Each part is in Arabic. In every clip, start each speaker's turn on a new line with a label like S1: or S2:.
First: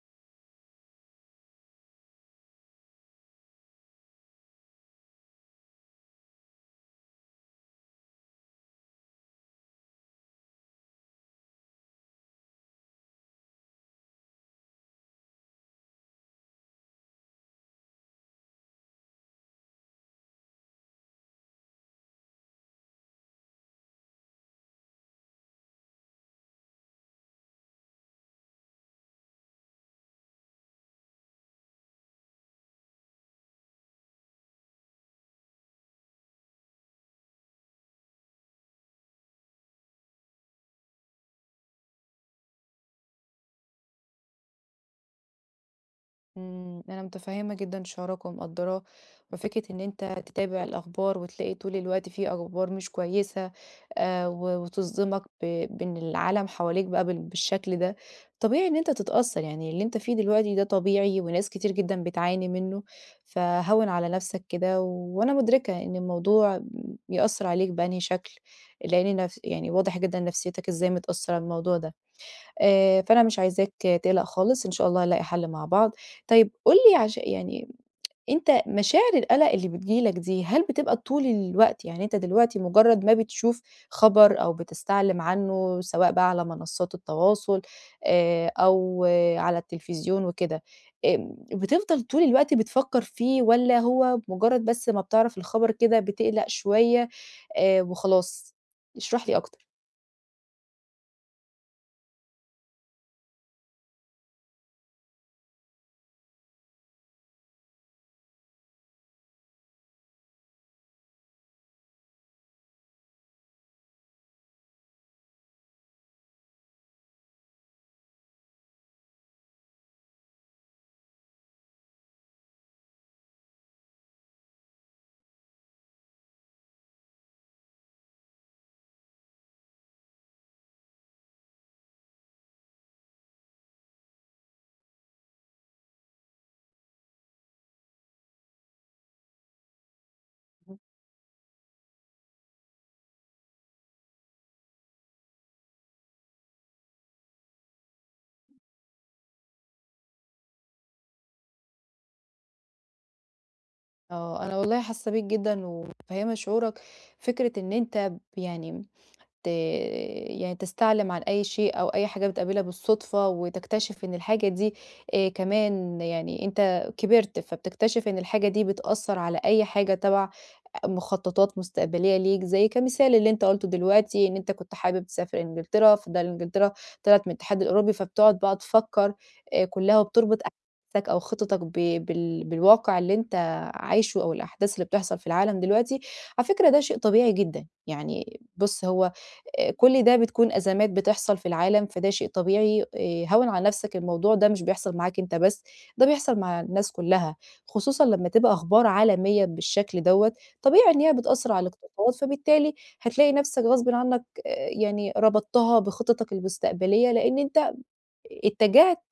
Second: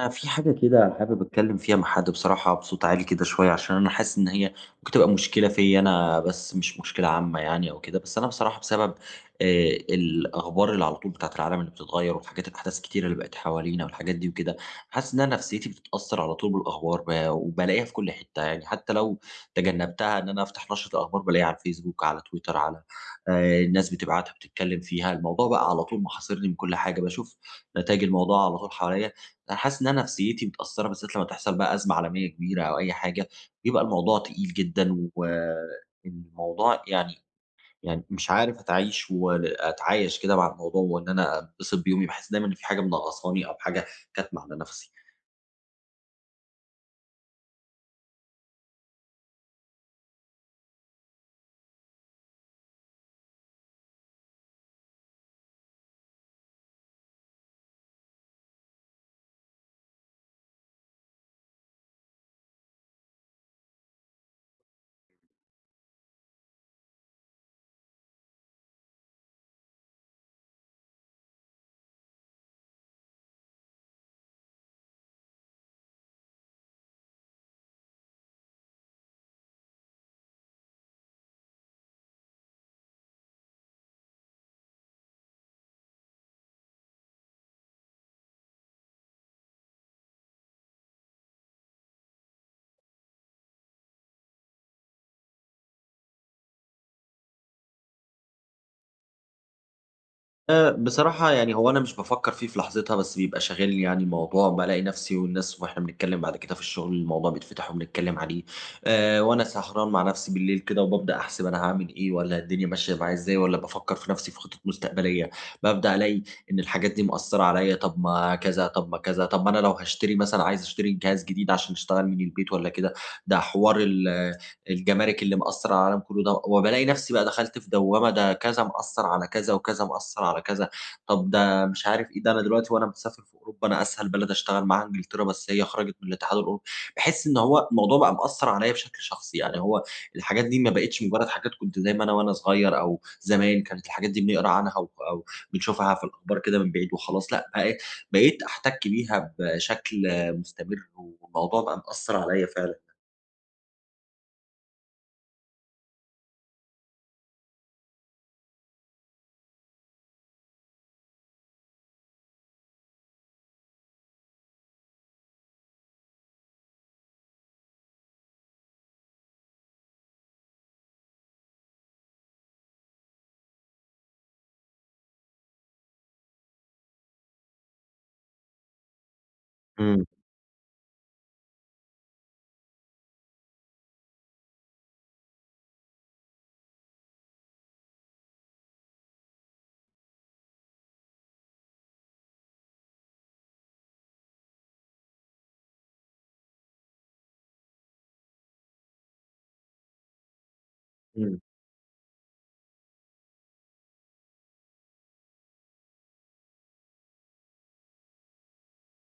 S1: أنا في حاجة كده حابب أتكلم فيها مع حد، بصراحة، بصوت عالي كده شوية، عشان أنا حاسس إن هي ممكن تبقى مشكلة فيا أنا بس، مش مشكلة عامة يعني أو كده. بس أنا بصراحة بسبب الأخبار اللي على طول بتاعت العالم اللي بتتغير، والحاجات الأحداث الكتيرة اللي بقت حوالينا والحاجات دي وكده، حاسس إن أنا نفسيتي بتتأثر على طول بالأخبار. وبلاقيها في كل حتة، يعني حتى لو تجنبتها إن أنا أفتح نشرة الأخبار بلاقيها على الفيسبوك، على تويتر، على، الناس بتبعتها، بتتكلم فيها. الموضوع بقى على طول محاصرني، من كل حاجة بشوف نتائج الموضوع على طول حواليا. أنا حاسس إن أنا نفسيتي متأثّرة، بالذات لمّا تحصل بقى أزمة عالمية كبيرة أو أي حاجة، بيبقى الموضوع تقيل جدًا، والموضوع يعني مش عارف أتعايش وأتعايش كده مع الموضوع، وإن أنا أنبسط بيومي، باحس دايمًا إن في حاجة منغّصاني أو حاجة كاتمة على نَفْسي.
S2: أنا متفهّمة جدًا شعورك ومقدّراه، وفكرة إن أنت تتابع الأخبار وتلاقي طول الوقت في أخبار مش كويسة، و وتصدمك بإن العالم حواليك بقى بالشكل ده. طبيعي إن أنت تتأثّر، يعني اللي أنت فيه دلوقتي ده طبيعي وناس كتير جدًا بتعاني منه، فهوِّن على نَفْسك كده، وأنا مُدركة إن الموضوع بيأثّر عليك بأنهي شكل، لإن يعني واضح جدًا نفسيتك إزاي متأثّرة من الموضوع ده. فأنا مش عايزاك تقلق خالص، إن شاء الله هنلاقي حل مع بعض. طيب قُل لي يعني أنت مشاعر القلق اللي بتيجي لك دي، هل بتبقى طول الوقت؟ يعني أنت دلوقتي مجرد ما بتشوف خبر أو بتستعلم عنه سواء بقى على منصات التواصل، أو على التلفزيون وكده. بتفضل طول الوقت بتفكر فيه والّا هو مجرد بس ما بتعرف الخبر كده بتقلق شوية وخلاص؟ اشرح لي أكتر.
S1: بصراحة يعني، هو أنا مش بافكّر فيه في لحظتها، بس بيبقى شاغلني يعني الموضوع، بالاقي نفسي والناس وإحنا بنتكلّم بعد كده في الشغل، الموضوع بيتفتح وبنتكلّم عليه. وأنا سهران مع نفسي بالليل كده، وبابدأ أحسب أنا هاعمل إيه، والّا الدنيا ماشية معايا إزاي، والّا بافكّر في نفسي في خطط مستقبلية. بابدأ ألاقي إن الحاجات دي مأثّرة عليّا، طَب ما كذا، طَب ما كذا، طَب ما أنا لو هاشتري مثلًا، عايز أشتري جهاز جديد عشان أشتغل من البيت والّا كده، ده حوار الجمارك اللي مأثّرة على العالم كلّه ده، وبالاقي نفْسي بقى دخلت في دوّامة، ده كذا مأثّر على كذا، وكذا مأثّر على كذا، طب ده مش عارف إيه. ده أنا دلوقتي وأنا مسافر في أوروبا، أنا أسهل بلد أشتغل معاها إنجلترا، بس هي خرجت من الاتحاد الأوروبي. باحس إن هو الموضوع بقى مأثّر عليَّ بشكل شخصي، يعني هو الحاجات دي ما
S2: اهم.
S1: بقِتش مجرّد حاجات كنت زي ما أنا وأنا صغير، أو زمان كانت الحاجات دي بنقرا عنها أو بنشوفها في الأخبار كده من بعيد وخلاص، لأ، بقيت أحتك بيها بشكل مستمر، والموضوع بقى مأثّر عليَّ فعلًا.
S2: آه، أنا والله حاسة بيك جدًا ومتفهمة شعورك، فكرة إن أنت يعني ت يعني تستعلم عن أي شيء أو أي حاجة بتقابلها بالصدفة، وتكتشف إن الحاجة دي كمان يعني أنت كبرت، فبتكتشف إن الحاجة دي بتأثّر على أي حاجة تَبَع مخططات مستقبلية ليك زي كمثال اللي أنت قُلته دلوقتي إن أنت كنت حابب تسافر إنجلترا، فده إنجلترا طلعت من الاتحاد الأوروبي، فبتقعد بقى تفكّر كُلّها
S1: إمم،
S2: وبتربط أحداثك أو خططك ب بال بالواقع اللي أنت عايشه أو الأحداث اللي بتحصل في العالم دلوقتي. على فكرة ده شيء طبيعي جدًا، يعني بُص هو كل ده بتكون أزمات بتحصل في العالم، فده شيء طبيعي. هوّن على نَفْسك الموضوع ده مش بيحصل معاك أنت بس، ده بيحصل مع الناس كُلّها، خصوصًا لمّا تبقى أخبار عالمية بالشكل دوّة طبيعي إن هي
S1: إمم،
S2: بتأثّر على الاقتصاد، فبالتالي هتلاقي نَفْسك غصبٍ عنّك يعني ربطتها بخططك المستقبلية، لإن أنت اتجهت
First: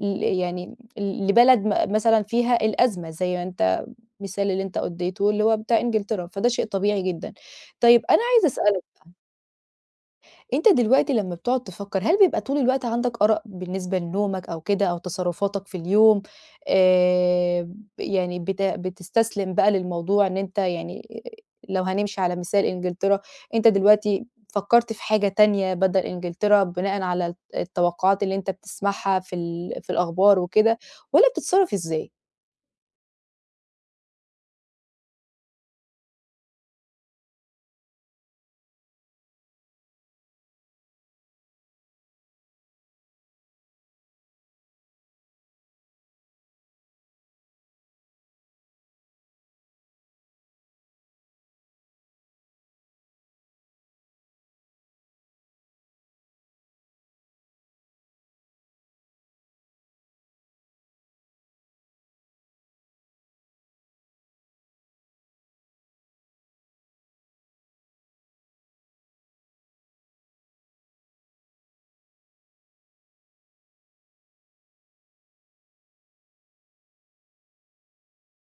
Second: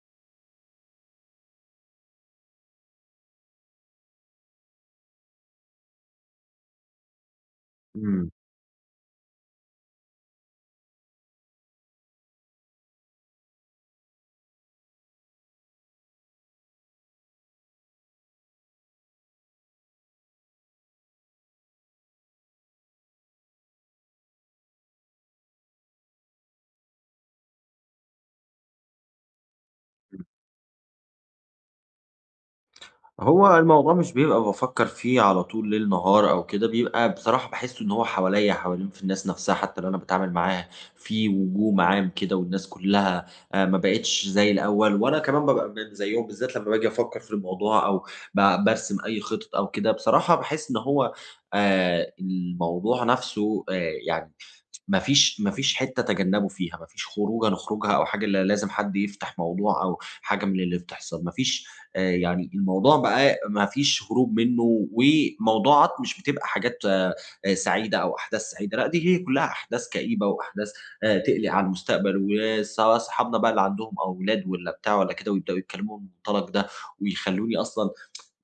S2: يعني ل لبلد مثلًا فيها الأزمة زي ما أنت المثال اللي أنت أدّيته اللي هو بتاع إنجلترا، فده شيء طبيعي جدًا. طيب أنا
S1: إمم.
S2: عايزة أسألك، أنت دلوقتي لمّا بتقعد تفكّر، هل بيبقى طول الوقت عندك آراء بالنسبة لنومك أو كده أو تصرفاتك في اليوم، يعني بتستسلم بقى للموضوع إن أنت يعني لو هنمشي على مثال إنجلترا، أنت دلوقتي فكّرت في حاجة تانية بدل إنجلترا بناءً على التوقعات اللي أنت بتسمعها في الأخبار وكده، والّا بتتصرف إزاي؟
S1: هو الموضوع مش بيبقى بافكّر فيه على طول ليل نهار أو كده، بيبقى بصراحة باحس إن هو حواليّا، حوالين في الناس نفسها حتى اللي أنا باتعامل معاها، في وجوم عام كده، والناس كلّها ما بقِتش زي الأول، وأنا كمان بابقى من زيّهم، بالذات لمّا باجي أفكّر في الموضوع أو بارسم أي خطط أو كده. بصراحة باحس إن هو الموضوع نفسه، يعني، ما فيش حتّة تجنّبوا فيها، ما فيش خروجة نخرجها أو حاجة، إلّا لازم حد يفتح موضوع أو حاجة من اللي بتحصل. ما فيش يعني، الموضوع بقى ما فيش هروب منّه، وموضوعات مش بتبقى حاجات سعيدة أو أحداث سعيدة، لأ، دي هي كلّها أحداث كئيبة وأحداث تقلق على المستقبل. وسواء صحابنا بقى اللي عندهم أولاد والّا بتاع والّا كده ويبدأوا يتكلموا بالمنطلق ده، ويخلّوني أصلًا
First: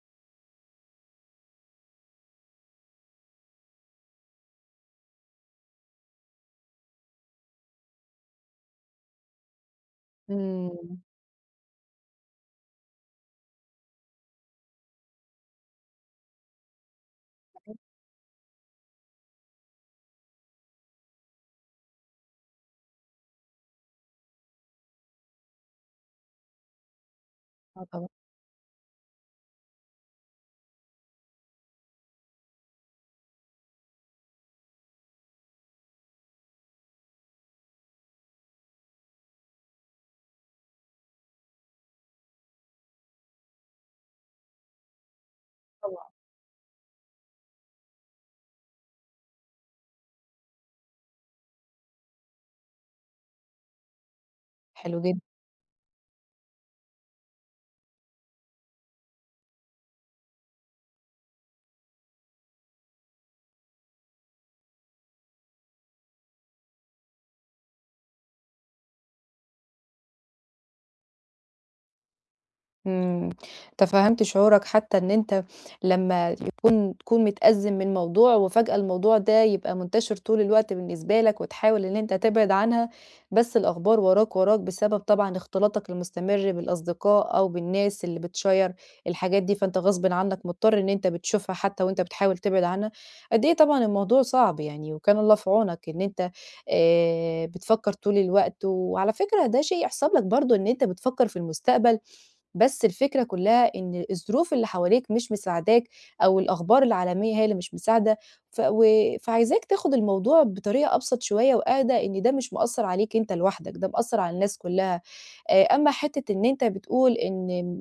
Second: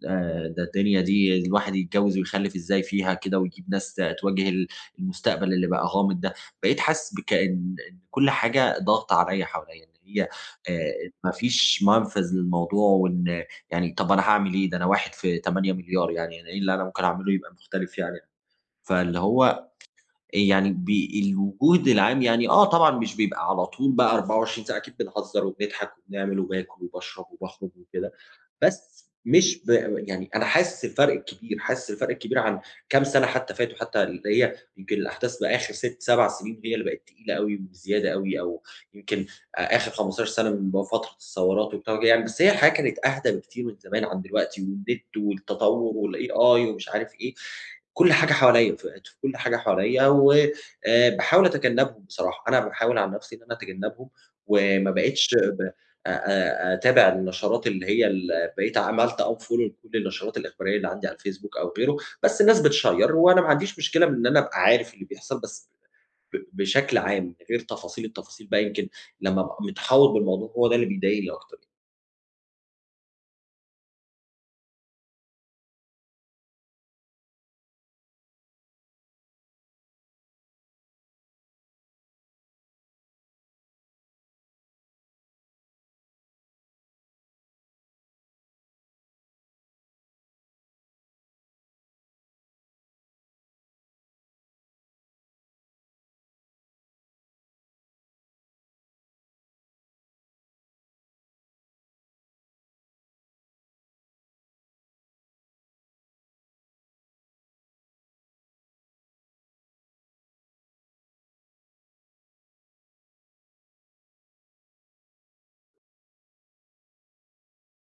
S1: ده الدنيا دي الواحد يتجوّز ويخلّف إزاي فيها كده، ويجيب ناس تواجه المستقبل اللي بقى غامض ده. بقيت حاسس بكأن إن كل حاجة ضاغطة عليّا حواليّا، إن هي آآ
S2: إمم.
S1: ما فيش منفذ للموضوع، وإن يعني، طَب أنا هاعمل إيه؟ ده أنا واحد في 8 مليار، يعني أنا إيه اللي أنا ممكن أعمله يبقى مختلف يعني؟ فاللي هو يعني الوجود العام، يعني آه طبعًا مش بيبقى على طول بقى 24 ساعة، أكيد بنهزر وبنضحك وبنعمل وباكل وباشرب وباخرج
S2: آه طبعًا،
S1: وكده، بس مش يعني، أنا حاسس الفرق الكبير، حاسس الفرق الكبير عن كام سنة حتى فاتوا، حتى اللي هي يمكن الأحداث بآخر 6، 7 سنين هي اللي بقت تقيلة أوي وزيادة أوي، أو يمكن آخر 15 سَنة من فترة الثورات وبتاع وكده يعني، بس هي الحياة كانت أهدى بكتير من زمان عن دلوقتي، والنت والتطوُّر
S2: طبعًا،
S1: والAI ومش عارف إيه، كل حاجة حواليّا، في كل حاجة حواليّا و باحاول أتجنّبهم بصراحة، أنا باحاول عن نَفْسي إن أنا أتجنّبهم، وما
S2: حلو جدًا.
S1: بقيتش ب أ أ أتابع النشرات اللي هي بقيت عملت unfollow لكل النشرات الإخبارية اللي عندي على الفيسبوك أو غيره، بس الناس بتشيّر، وأنا ما عنديش مشكلة من إن أنا أبقى عارف اللي بيحصل، بس بشكل عام، من غير تفاصيل. التفاصيل بقى، يمكن لمّا أبقى متحوّط بالموضوع، هو ده اللي بيضايقني أكتر.
S2: إمم، تفهّمت شعورك حتى إن أنت لمّا تكون متأزِّم من موضوع وفجأة الموضوع ده يبقى منتشر طول الوقت بالنسبة لك وتحاول إن أنت تبعد عنها، بس الأخبار وراك، وراك بسبب طبعًا اختلاطك المستمر بالأصدقاء أو بالناس اللي بتشيّر الحاجات دي، فأنت غصبٍ عنك مضطر إن أنت بتشوفها حتى وأنت بتحاول تبعد عنها. قد إيه طبعًا الموضوع صعب يعني وكان الله في عونك إن أنت بتفكّر طول الوقت، وعلى فكرة ده شيء يحسب لك برضه إن أنت بتفكّر في المستقبل، بس الفكرة كلّها إن الظروف اللي حواليك مش مساعداك، أو الأخبار العالمية هي اللي مش مساعدة، ف و فعايزاك تاخد الموضوع بطريقة أبسط شوية وأهدى، إن ده مش مأثّر عليك أنت لوحدك، ده مأثّر على الناس كلّها. أمّا حتّة إن أنت بتقول إن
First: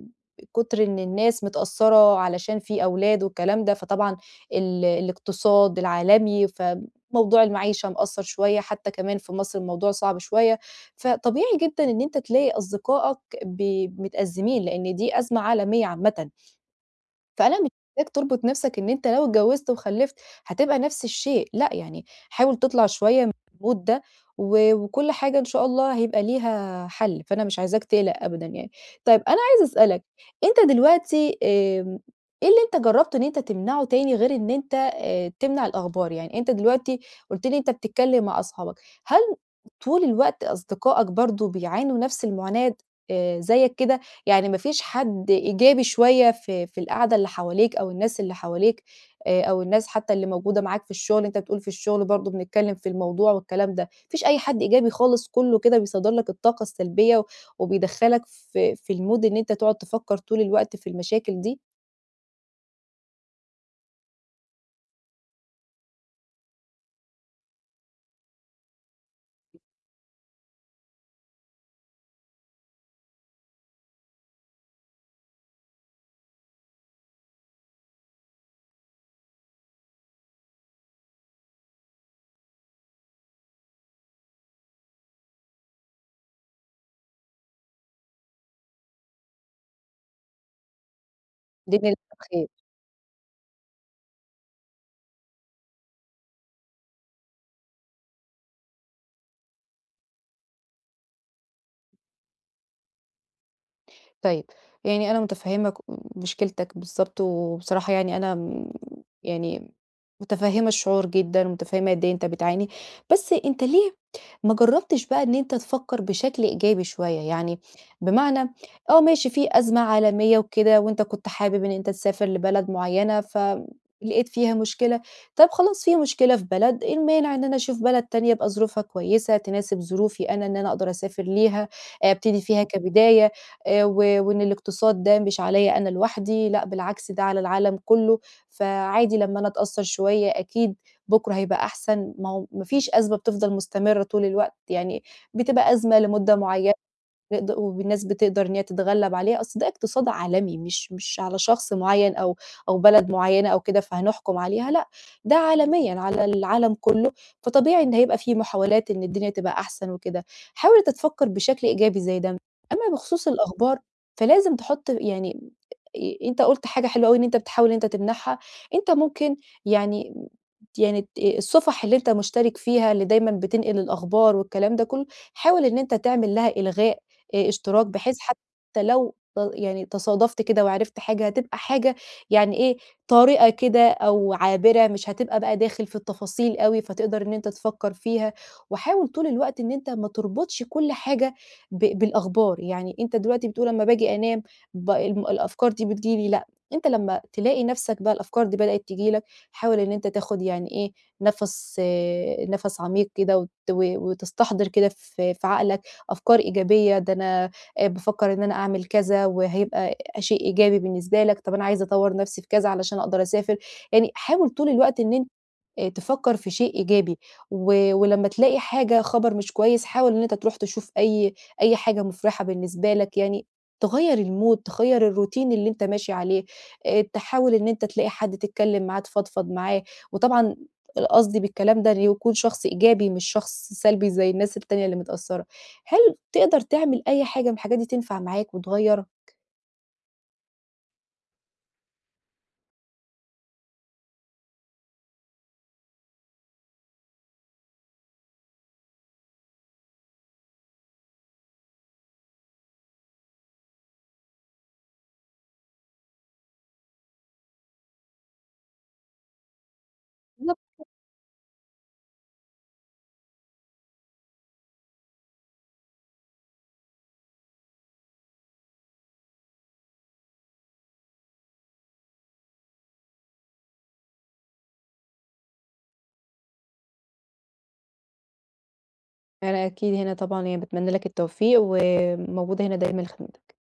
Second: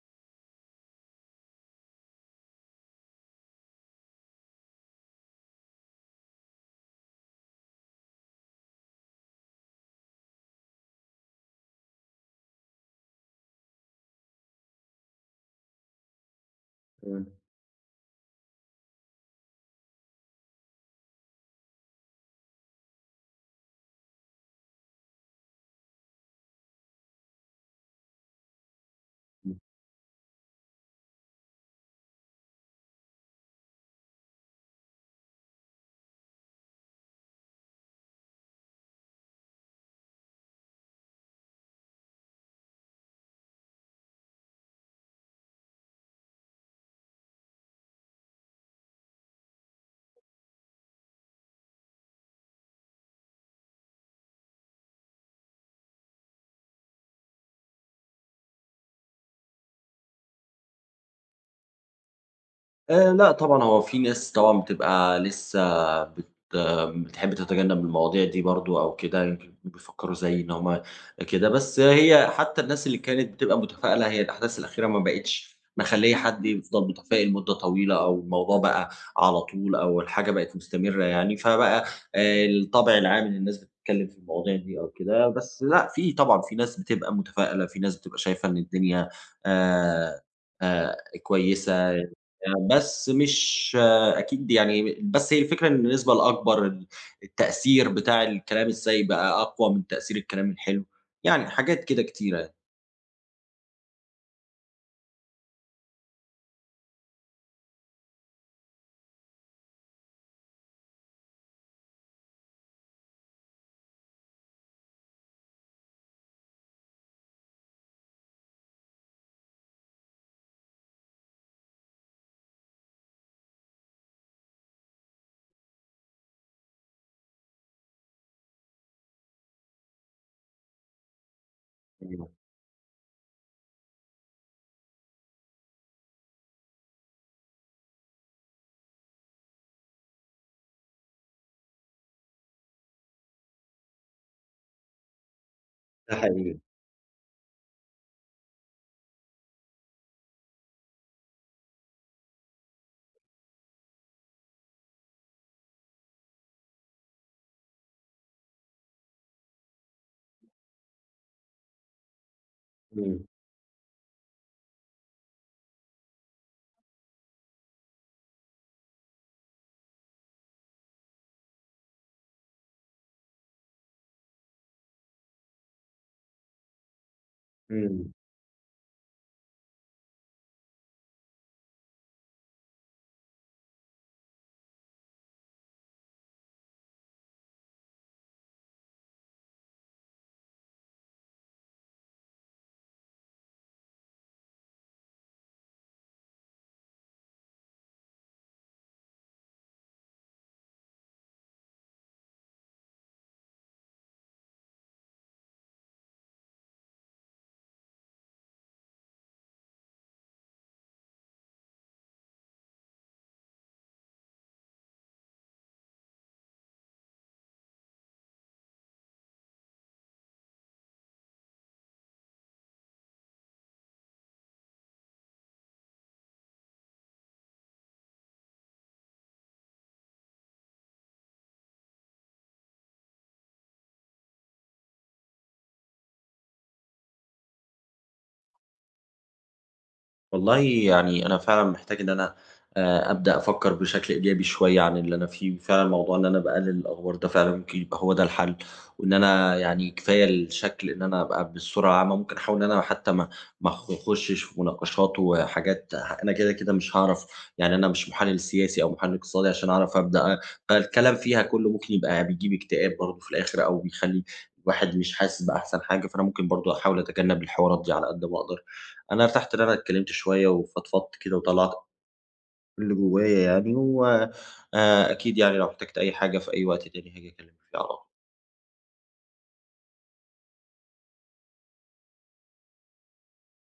S2: كتر إن الناس متأثّرة علشان في أولاد والكلام ده، فطبعًا الاقتصاد العالمي، فموضوع المعيشة مأثّر شوية، حتّى كمان في مصر الموضوع صعب شوية، فطبيعي جدًا إن أنت تلاقي أصدقائك ب متأزمين، لإن دي أزمة عالمية عامةً،
S1: إمم،
S2: فأنا مش عايزاك تربط نفسك إن أنت لو اتجوزت وخلّفت هتبقى نفس الشيء، لأ يعني حاول تطلع شوية من الmood ده، و وكل حاجة إن شاء الله هيبقى ليها حل، فأنا مش عايزاك تقلق أبدًا يعني. طيب أنا
S1: إمم.
S2: عايزة أسألك، أنت دلوقتي إيه اللي أنت جرّبت إن أنت تمنعه تاني غير إن أنت تمنع الأخبار؟ يعني أنت دلوقتي قُلت لي أنت بتتكلم مع أصحابك، هل طول الوقت أصدقائك برضه بيعانوا نفس المعاناة زيك كده؟ يعني ما فيش حد إيجابي شوية في القعدة اللي حواليك أو الناس اللي حواليك، أو الناس حتى اللي موجودة معاك في الشغل، أنت بتقول في الشغل برضه بنتكلم في الموضوع والكلام ده، ما فيش أي حد إيجابي خالص كلّه كده بيصدّر لك الطاقة السلبية، وبيدخّلك في الmood إن أنت تقعد تفكّر طول الوقت في المشاكل دي،
S1: لأ طبعًا، هو في ناس طبعًا بتبقى لسه بتحب تتجنب المواضيع دي برضه أو كده، يمكن بيفكّروا زيي إن هُم كده. بس هي حتى الناس اللي كانت بتبقى متفائلة، هي الأحداث الأخيرة ما بقِتش مخلّية حد يفضل متفائل مدة طويلة، أو الموضوع بقى على طول أو الحاجة بقت مستمرة يعني، فبقى الطبع العام إن الناس بتتكلّم في المواضيع دي أو كده. بس لأ، في طبعًا، في ناس بتبقى متفائلة، في ناس بتبقى شايفة إن الدنيا آآ آآ
S2: الدنيا
S1: كويسة.
S2: لسه بخير.
S1: بس مش أكيد يعني، بس هي الفكرة إن النسبة الأكبر، التأثير بتاع الكلام السيء بقى أقوى من تأثير الكلام الحلو، يعني حاجات كده كتيرة يعني.
S2: طيب، يعني أنا متفهّمة مشكلتك بالضبط، وبصراحة يعني أنا يعني متفهّمة الشعور جدًا، ومتفهّمة قد إيه أنت بتعاني، بس أنت ليه ما جرّبتش بقى إن أنت تفكّر بشكل إيجابي شوية، يعني بمعنى ماشي في أزمة عالمية وكده وأنت كنت حابب إن أنت تسافر لبلد معيّنة فلقيت فيها مشكلة، طَب خلاص في مشكلة في بلد، إيه المانع إن أنا أشوف بلد تانية يبقى ظروفها كويسة تناسب ظروفي أنا إن أنا أقدر أسافر ليها،
S1: أيوه،
S2: أبتدي فيها كبداية و وإن الاقتصاد ده مش عليّا أنا لوحدي، لأ بالعكس ده على العالم كُلّه، فعادي لمّا أنا أتأثّر شوية أكيد بكرة هيبقى أحسن، ما هو ما فيش أزمة بتفضل مستمرة طول الوقت، يعني بتبقى أزمة
S1: ده
S2: لمدة
S1: حقيقي،
S2: معينة. نقد والناس بتقدر إن هي تتغلب عليه، أصل ده اقتصاد عالمي مش على شخص معيّن أو بلد معيّنة أو كده فهنحكم عليها لأ، ده عالميًا على العالم كلّه، فطبيعي إن هيبقى في محاولات إن الدنيا تبقى أحسن وكده. حاول أنت تفكّر بشكل إيجابي زي ده. أمّا
S1: إمم،
S2: بخصوص الأخبار فلازم تحُط يعني أنت قُلت حاجة حلوة أوي إن أنت بتحاول إن أنت تمنعها، أنت ممكن يعني يعني ت الصفح اللي أنت مشترك فيها اللي دايمًا بتنقل الأخبار والكلام ده كلّه، حاول إن أنت تعمل لها إلغاء اشتراك،
S1: إمم.
S2: بحيث حتى لو يعني تصادفت كده وعرفت حاجة، هتبقى حاجة يعني إيه، طريقة كده أو عابرة، مش هتبقى بقى داخل في التفاصيل أوي، فتقدر إن أنت تفكّر فيها. وحاول طول الوقت إن أنت ما تربطش كل حاجة بالأخبار، يعني أنت دلوقتي بتقول أمّا باجي أنام ب الم الأفكار دي بتيجي لي، لأ، أنت لمّا تلاقي نَفْسك بقى الأفكار دي بدأت تيجي لك، حاول إن أنت تاخُد يعني إيه، نَفَس نَفَس عميق كده وت و وتستحضر كده في عقلك أفكار إيجابية، ده أنا بافكّر إن أنا أعمل كذا وهيبقى شيء إيجابي بالنسبة لك، طَب أنا عايزة أطوّر نَفْسي في كذا علشان أقدر أسافر، يعني حاول طول الوقت إن انت تفكّر في شيء إيجابي، ولمّا تلاقي حاجة خبر مش كويس، حاول إن أنت تروح تشوف أي حاجة مُفرحة بالنسبة لك يعني، تغيّر الmood تغيّر الروتين اللي أنت ماشي عليه، تحاول إن أنت تلاقي حد تتكلّم معاه، تفضفض معاه، وطبعًا قصدي بالكلام ده إن يكون شخص إيجابي مش شخص سلبي زي الناس التانية اللي متأثّرة. هل تقدر تعمل أي حاجة من الحاجات دي تنفع معاك وتغيّر؟
S1: والله يعني، أنا فعلًا محتاج إن أنا أبدأ أفكّر بشكل إيجابي شوية عن اللي أنا فيه، فعلًا موضوع إن أنا باقلل الأخبار ده فعلًا ممكن يبقى هو ده الحل، وإن أنا يعني كفاية الشكل إن أنا أبقى بالصورة العامة، ممكن أحاول إن أنا حتى ما أخشش في مناقشات وحاجات. أنا كده، كده مش هاعرف، يعني أنا مش محلل سياسي أو محلل اقتصادي عشان أعرف أبدأ.
S2: بالضبط.
S1: فالكلام فيها كلّه ممكن يبقى بيجيب اكتئاب برضه في الآخر، أو بيخلّي الواحد مش حاسس بأحسن حاجة، فأنا ممكن برضه أحاول أتجنب الحوارات دي على قد ما أقدر. أنا ارتحت إن أنا اتكلمت شوية وفضفضت كده وطلعت اللي جوايا يعني، و أكيد يعني لو احتجت أي حاجة في أي وقت تاني هاجي أكلمك فيه على طول.
S2: أنا أكيد هنا طبعًا يعني باتمنى لك التوفيق، وموجودة هنا دايمًا لخدمتك.